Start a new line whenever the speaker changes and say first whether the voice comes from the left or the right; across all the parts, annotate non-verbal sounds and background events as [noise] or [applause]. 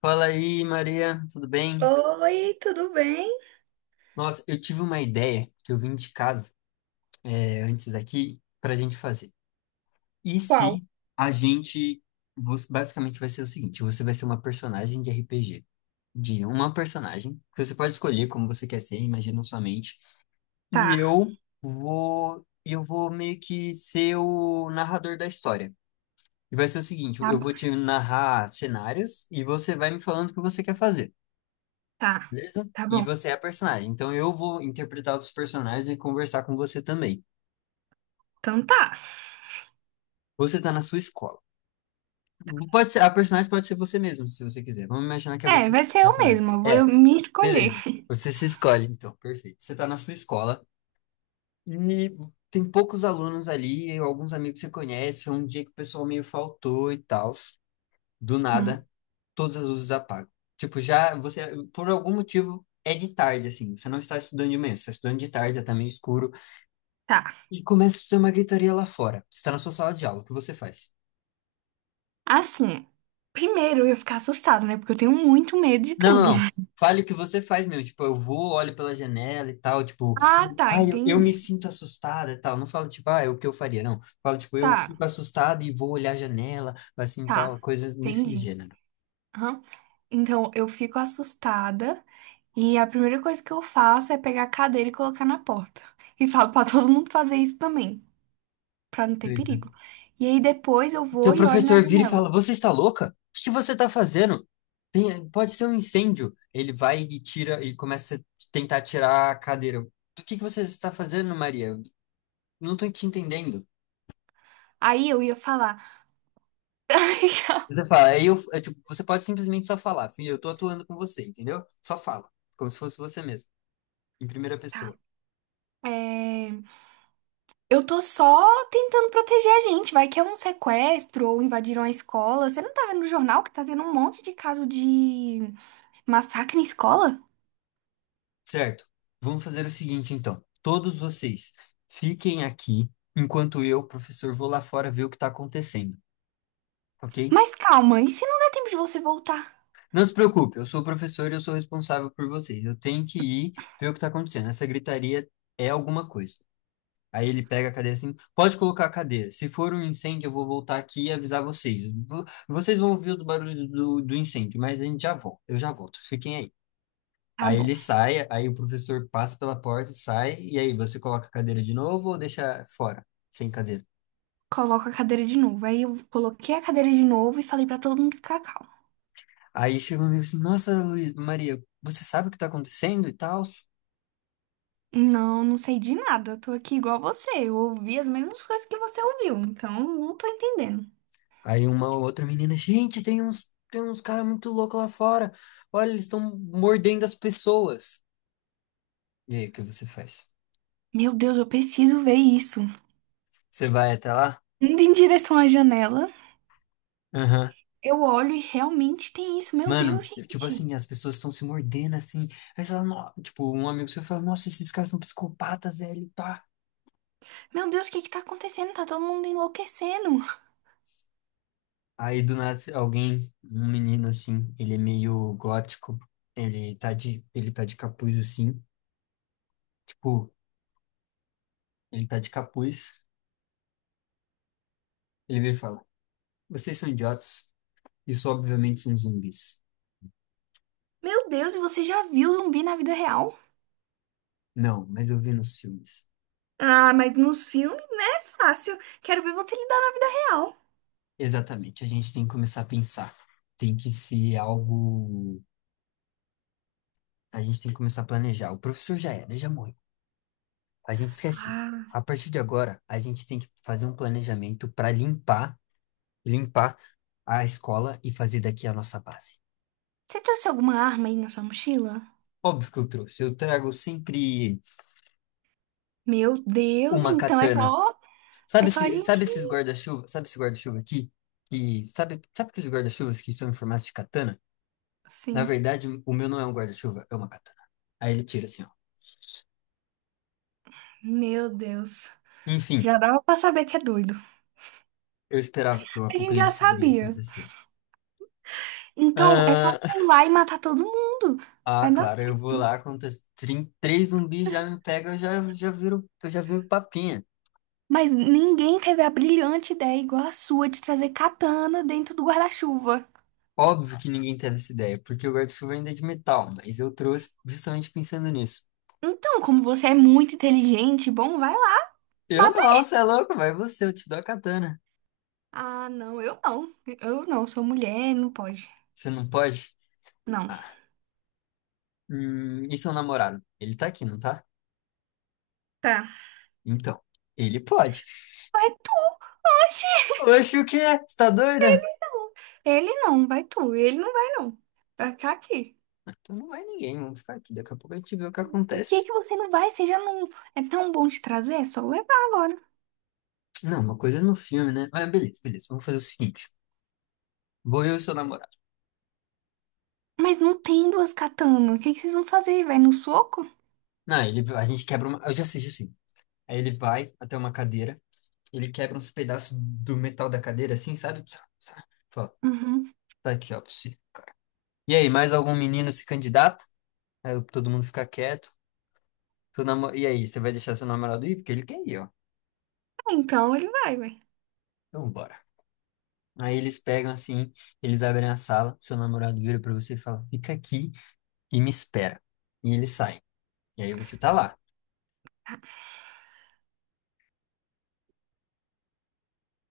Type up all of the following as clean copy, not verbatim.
left: Fala aí, Maria, tudo bem?
right: Oi, tudo bem?
left: Nossa, eu tive uma ideia que eu vim de casa antes aqui para a gente fazer. E
right: Qual?
left: se a gente. Você- Basicamente vai ser o seguinte: você vai ser uma personagem de RPG, de uma personagem, que você pode escolher como você quer ser, imagina na sua mente. E
right: Tá,
left: eu vou. Eu vou meio que ser o narrador da história. E vai ser o seguinte:
right: tá
left: eu
right: bom,
left: vou te narrar cenários e você vai me falando o que você quer fazer.
right: tá,
left: Beleza?
right: tá
left: E
right: bom.
left: você é a personagem. Então eu vou interpretar outros personagens e conversar com você também.
right: Então tá.
left: Você está na sua escola. Pode ser, a personagem pode ser você mesmo, se você quiser. Vamos imaginar que é
right: É,
left: você
right: vai
left: mesmo,
right: ser
left: o
right: eu
left: personagem.
right: mesma, eu vou
left: É,
right: me escolher.
left: beleza. Você se escolhe, então. Perfeito. Você está na sua escola e tem poucos alunos ali, alguns amigos que você conhece. Foi um dia que o pessoal meio faltou e tal. Do
right: Hum,
left: nada, todas as luzes apagam. Tipo, por algum motivo, é de tarde, assim. Você não está estudando de manhã, você está estudando de tarde, já tá meio escuro.
right: tá.
left: E começa a ter uma gritaria lá fora. Você está na sua sala de aula, o que você faz?
right: Assim, Primeiro eu ia ficar assustada, né? Porque eu tenho muito medo de
left: Não, não,
right: tudo.
left: não.
right: [laughs]
left: Fale o que você faz mesmo. Tipo, eu vou, olho pela janela e tal. Tipo,
right: Ah, tá,
left: eu me
right: entendi.
left: sinto assustada e tal. Não fala, tipo, ah, é o que eu faria, não. Fala, tipo, eu
right: Tá,
left: fico assustada e vou olhar a janela, assim, tal,
right: tá,
left: coisas nesse
right: entendi.
left: gênero.
right: Aham. Então eu fico assustada e a primeira coisa que eu faço é pegar a cadeira e colocar na porta. E falo pra [laughs] todo mundo fazer isso também, pra não ter
left: Beleza.
right: perigo. E aí depois eu vou
left: Seu
right: e olho na
left: professor vira e
right: janela.
left: fala, você está louca? O que você está fazendo? Tem, pode ser um incêndio. Ele vai e tira e começa a tentar tirar a cadeira. O que que você está fazendo, Maria? Não estou te entendendo.
right: Aí eu ia falar. [laughs]
left: Você fala, tipo, você pode simplesmente só falar, filho, eu tô atuando com você, entendeu? Só fala, como se fosse você mesmo, em primeira
right: Tá.
left: pessoa.
right: É, eu tô só tentando proteger a gente. Vai que é um sequestro ou invadiram a escola. Você não tá vendo no jornal que tá tendo um monte de caso de massacre em escola?
left: Certo? Vamos fazer o seguinte, então. Todos vocês fiquem aqui, enquanto eu, professor, vou lá fora ver o que tá acontecendo, ok?
right: Mas calma, e se não der tempo de você voltar?
left: Não se preocupe, eu sou o professor e eu sou responsável por vocês. Eu tenho que ir ver o que tá acontecendo. Essa gritaria é alguma coisa. Aí ele pega a cadeira assim, pode colocar a cadeira. Se for um incêndio, eu vou voltar aqui e avisar vocês. Vocês vão ouvir o barulho do incêndio, mas a gente já volta. Eu já volto, fiquem aí.
right: Tá
left: Aí
right: bom,
left: ele sai, aí o professor passa pela porta, sai, e aí você coloca a cadeira de novo ou deixa fora, sem cadeira?
right: coloco a cadeira de novo. Aí eu coloquei a cadeira de novo e falei pra todo mundo ficar calmo.
left: Aí chega um amigo assim, nossa, Maria, você sabe o que tá acontecendo e tal?
right: Não, não sei de nada. Eu tô aqui igual você. Eu ouvi as mesmas coisas que você ouviu, então não tô entendendo.
left: Aí uma outra menina, gente, tem uns caras muito loucos lá fora. Olha, eles estão mordendo as pessoas. E aí, o que você faz?
right: Meu Deus, eu preciso ver isso.
left: Você vai até lá?
right: Indo em direção à janela,
left: Aham.
right: eu olho e realmente tem isso. Meu Deus,
left: Mano, tipo
right: gente.
left: assim, as pessoas estão se mordendo assim. Aí você fala, "Nó-" tipo, um amigo seu fala, nossa, esses caras são psicopatas, velho, pá.
right: Meu Deus, o que que tá acontecendo? Tá todo mundo enlouquecendo.
left: Aí do nada alguém, um menino assim, ele é meio gótico, ele tá de capuz assim, tipo, ele tá de capuz, ele vem e fala, vocês são idiotas, isso obviamente são zumbis.
right: Meu Deus, e você já viu zumbi na vida real?
left: Não, mas eu vi nos filmes.
right: Ah, mas nos filmes, né? É fácil. Quero ver você lidar na vida real.
left: Exatamente, a gente tem que começar a pensar, tem que ser algo, a gente tem que começar a planejar. O professor já era, já morreu. A gente esquece.
right: Ah.
left: A partir de agora, a gente tem que fazer um planejamento para limpar, limpar a escola e fazer daqui a nossa base.
right: Você trouxe alguma arma aí na sua mochila?
left: Óbvio que eu trouxe. Eu trago sempre
right: Meu Deus,
left: uma
right: então
left: katana.
right: é
left: Sabe,
right: só a gente.
left: sabe esses guarda-chuva? Sabe esse guarda-chuva aqui? E sabe aqueles guarda-chuvas que são em formato de katana? Na
right: Sim,
left: verdade, o meu não é um guarda-chuva, é uma katana. Aí ele tira assim, ó.
right: meu Deus.
left: Enfim,
right: Já dava pra saber que é doido.
left: eu esperava que o
right: A gente já
left: apocalipse iria
right: sabia.
left: acontecer.
right: Então é só você
left: Ah,
right: ir lá e matar todo mundo.
left: ah,
right: Vai dar.
left: claro, eu vou lá, quando os três zumbis já me pegam, eu já viro papinha.
right: Mas ninguém teve a brilhante ideia igual a sua de trazer katana dentro do guarda-chuva.
left: Óbvio que ninguém teve essa ideia, porque o guarda-chuva ainda é de metal, mas eu trouxe justamente pensando nisso.
right: Então, como você é muito inteligente, bom, vai lá,
left: Eu
right: bata
left: não,
right: aí.
left: você é louco, vai você, eu te dou a katana.
right: Ah, não, eu não. Eu não, sou mulher, não pode.
left: Você não pode?
right: Não.
left: Ah, e seu namorado? Ele tá aqui, não tá?
right: Tá.
left: Então, ele pode.
right: Vai tu. Oxi,
left: Oxe, o quê? Você tá doida?
right: ele não. Ele não, vai tu. Ele não vai, não. Vai ficar aqui.
left: Então não vai ninguém, vamos ficar aqui, daqui a pouco a gente vê o que
right: Por que
left: acontece.
right: que você não vai? Você já não é tão bom de trazer? É só levar agora.
left: Não, uma coisa é no filme, né? Mas beleza, beleza, vamos fazer o seguinte. Vou eu e seu namorado.
right: Mas não tem duas katanas. O que que vocês vão fazer? Vai no soco?
left: Não, ele, a gente quebra uma. Eu já assisti assim. Aí ele vai até uma cadeira, ele quebra uns pedaços do metal da cadeira, assim, sabe? Tsa, tsa. Fala,
right: Uhum.
left: tá aqui, ó, pra você. E aí, mais algum menino se candidata? Aí todo mundo fica quieto. E aí, você vai deixar seu namorado ir? Porque ele quer ir, ó.
right: Então ele vai, vai.
left: Então, bora. Aí eles pegam assim, eles abrem a sala, seu namorado vira pra você e fala: fica aqui e me espera. E ele sai. E aí você tá lá.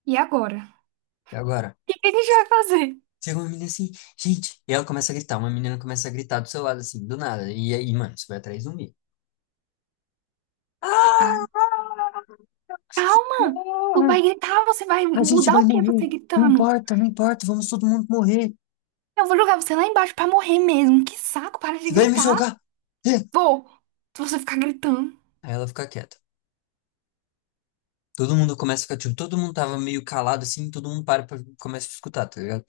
right: E agora?
left: E agora?
right: O que que a gente vai fazer?
left: Chega uma menina assim, gente, e ela começa a gritar, uma menina começa a gritar do seu lado, assim, do nada, e aí, mano, você vai atrás de zumbi.
right: Ah,
left: Ah! Ah!
right: calma! Tu vai gritar, você vai
left: A gente
right: mudar
left: vai
right: o que você
left: morrer, não
right: gritando?
left: importa, não importa, vamos todo mundo morrer,
right: Eu vou jogar você lá embaixo pra morrer mesmo. Que saco, para de
left: você vai me
right: gritar.
left: jogar. É.
right: Vou, se você ficar gritando.
left: Aí ela fica quieta. Todo mundo começa a ficar, tipo, todo mundo tava meio calado, assim, todo mundo para pra, começa a escutar, tá ligado?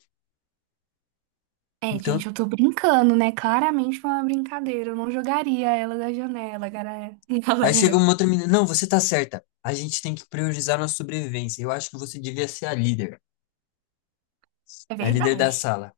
right: É,
left: Então,
right: gente, eu tô brincando, né? Claramente foi uma brincadeira. Eu não jogaria ela da janela, galera. [laughs]
left: aí chega
right: Galera.
left: uma outra menina, não, você tá certa, a gente tem que priorizar nossa sobrevivência, eu acho que você devia ser
right: É
left: a líder da
right: verdade.
left: sala.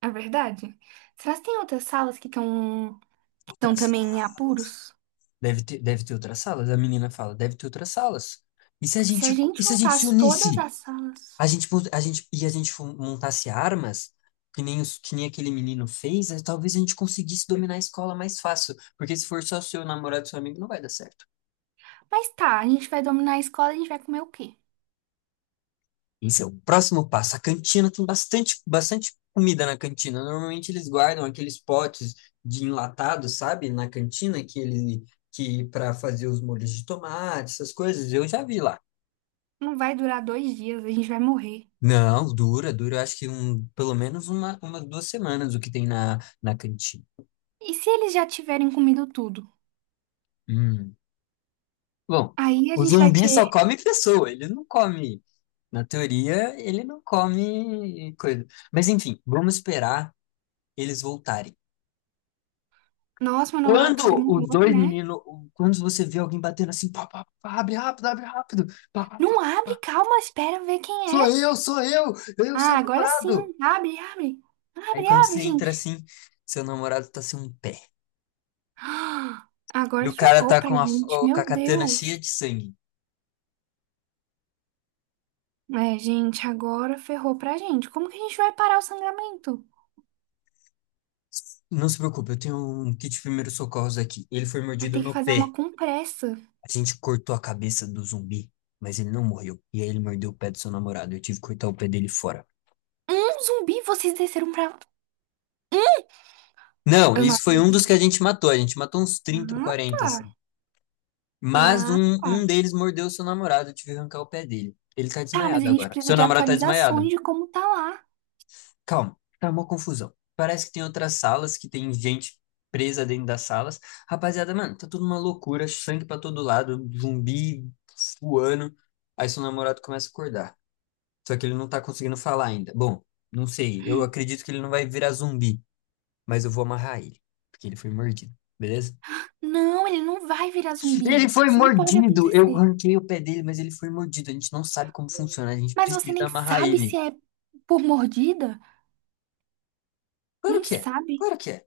right: É verdade. Será que tem outras salas que
left: Outra,
right: estão também em apuros?
left: deve ter outras salas. A menina fala, deve ter outras salas. E se a
right: Se a
left: gente, e
right: gente
left: se a gente se
right: juntasse todas
left: unisse?
right: as salas.
left: A gente, montasse armas, que nem aquele menino fez, talvez a gente conseguisse dominar a escola mais fácil. Porque se for só seu namorado, seu amigo, não vai dar certo.
right: Mas tá, a gente vai dominar a escola, a gente vai comer o quê?
left: Esse é o próximo passo. A cantina tem bastante, bastante comida na cantina. Normalmente eles guardam aqueles potes de enlatado, sabe? Na cantina, que ele, que para fazer os molhos de tomate, essas coisas. Eu já vi lá.
right: Não vai durar dois dias, a gente vai morrer.
left: Não, dura, dura, eu acho que pelo menos uma 2 semanas o que tem na cantina.
right: E se eles já tiverem comido tudo?
left: Hum. Bom,
right: Aí a
left: o
right: gente vai
left: zumbi
right: ter.
left: só come pessoa, ele não come. Na teoria, ele não come coisa. Mas enfim, vamos esperar eles voltarem.
right: Nossa, meu namorado tá
left: Quando os
right: demorando,
left: dois
right: né?
left: meninos, quando você vê alguém batendo assim, pá, pá, pá, abre rápido, pá, pá,
right: Não
left: pá,
right: abre,
left: pá,
right: calma, espera ver quem é.
left: sou eu, seu
right: Ah, agora sim.
left: namorado.
right: Abre, abre.
left: Aí
right: Abre,
left: quando
right: abre,
left: você entra
right: gente.
left: assim, seu namorado tá sem um pé.
right: [gasps] Ah,
left: E
right: agora
left: o cara
right: ferrou
left: tá
right: pra
left: com a,
right: gente,
left: o- com a
right: meu
left: katana cheia
right: Deus.
left: de sangue.
right: É, gente, agora ferrou pra gente. Como que a gente vai parar o sangramento?
left: Não se preocupe, eu tenho um kit de primeiros socorros aqui. Ele foi
right: Vai
left: mordido
right: ter que
left: no
right: fazer
left: pé.
right: uma compressa.
left: A gente cortou a cabeça do zumbi, mas ele não morreu. E aí ele mordeu o pé do seu namorado. Eu tive que cortar o pé dele fora.
right: Um zumbi, vocês desceram pra. Um?
left: Não,
right: Eu não
left: isso foi um dos que
right: acredito.
left: a gente matou. A gente matou uns 30, ou
right: Ah,
left: 40,
right: tá.
left: assim. Mas
right: Ah,
left: um
right: tá.
left: deles mordeu o seu namorado. Eu tive que arrancar o pé dele. Ele tá
right: Tá, mas a
left: desmaiado
right: gente
left: agora.
right: precisa
left: Seu
right: de
left: namorado tá
right: atualizações
left: desmaiado.
right: de como tá lá.
left: Calma, tá uma confusão. Parece que tem outras salas que tem gente presa dentro das salas. Rapaziada, mano, tá tudo uma loucura, sangue pra todo lado, zumbi voando. Aí seu namorado começa a acordar. Só que ele não tá conseguindo falar ainda. Bom, não sei, eu acredito que ele não vai virar zumbi, mas eu vou amarrar ele, porque ele foi mordido, beleza?
right: Não, ele não vai virar
left: Ele
right: zumbi.
left: foi
right: Isso não pode
left: mordido! Eu
right: acontecer.
left: arranquei o pé dele, mas ele foi mordido. A gente não sabe como funciona, a gente
right: Mas você
left: precisa
right: nem
left: amarrar
right: sabe se
left: ele.
right: é por mordida?
left: Claro
right: Nem
left: que é,
right: sabe?
left: claro que é.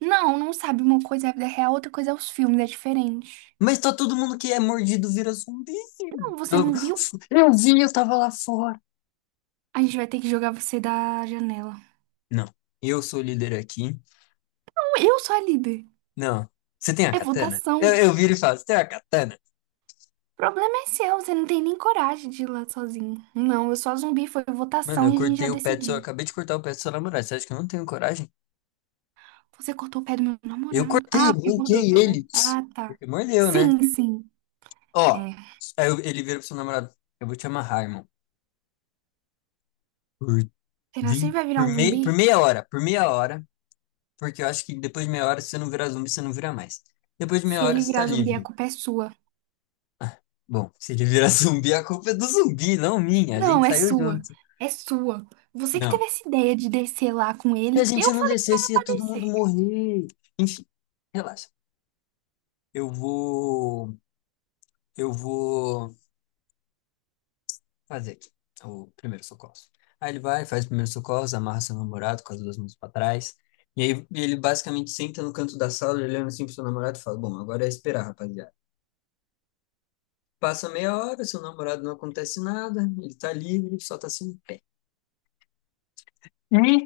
right: Não, não sabe. Uma coisa é a vida real, outra coisa é os filmes, é diferente.
left: Mas tá todo mundo que é mordido vira zumbi.
right: Não, você
left: Eu,
right: não viu?
left: eu vi, eu tava lá fora.
right: A gente vai ter que jogar você da janela.
left: Não, eu sou o líder aqui.
right: Não, eu sou a líder.
left: Não, você tem a
right: É
left: katana? Eu,
right: votação.
left: eu viro e falo, você tem a katana?
right: O problema é seu, você não tem nem coragem de ir lá sozinho. Não, eu sou a zumbi, foi
left: Mano,
right: votação e a gente já
left: eu
right: decidiu.
left: acabei de cortar o pé do seu namorado. Você acha que eu não tenho coragem?
right: Você cortou o pé do meu
left: Eu
right: namorado.
left: cortei,
right: Ah, porque mudou,
left: arranquei
right: né?
left: ele.
right: Ah, tá.
left: Porque mordeu, né?
right: Sim, sim.
left: Ó,
right: É.
left: ele vira pro seu namorado, eu vou te amarrar, irmão. Por,
right: Será que ele
left: vin-
right: vai virar
left: por,
right: um
left: mei-
right: zumbi?
left: por meia hora, por meia hora. Porque eu acho que depois de meia hora, se você não virar zumbi, você não vira mais. Depois de meia
right: Se
left: hora,
right: ele
left: você tá
right: virar zumbi, a
left: livre.
right: culpa é sua.
left: Bom, se ele virar [laughs] zumbi, a culpa é do zumbi, não minha. A
right: Não,
left: gente
right: é
left: saiu
right: sua.
left: junto.
right: É sua. Você que
left: Não.
right: teve essa ideia de descer lá com
left: Se a
right: ele.
left: gente
right: Eu
left: não
right: falei que não ia
left: descesse, ia
right: pra
left: todo mundo
right: descer.
left: morrer. Enfim, relaxa. Eu vou. Eu vou fazer aqui o primeiro socorro. Aí ele vai, faz o primeiro socorro, amarra seu namorado com as duas mãos pra trás. E aí ele basicamente senta no canto da sala, olhando assim pro seu namorado e fala: Bom, agora é esperar, rapaziada. Passa meia hora, seu namorado não acontece nada, ele tá livre, só tá sem pé. E?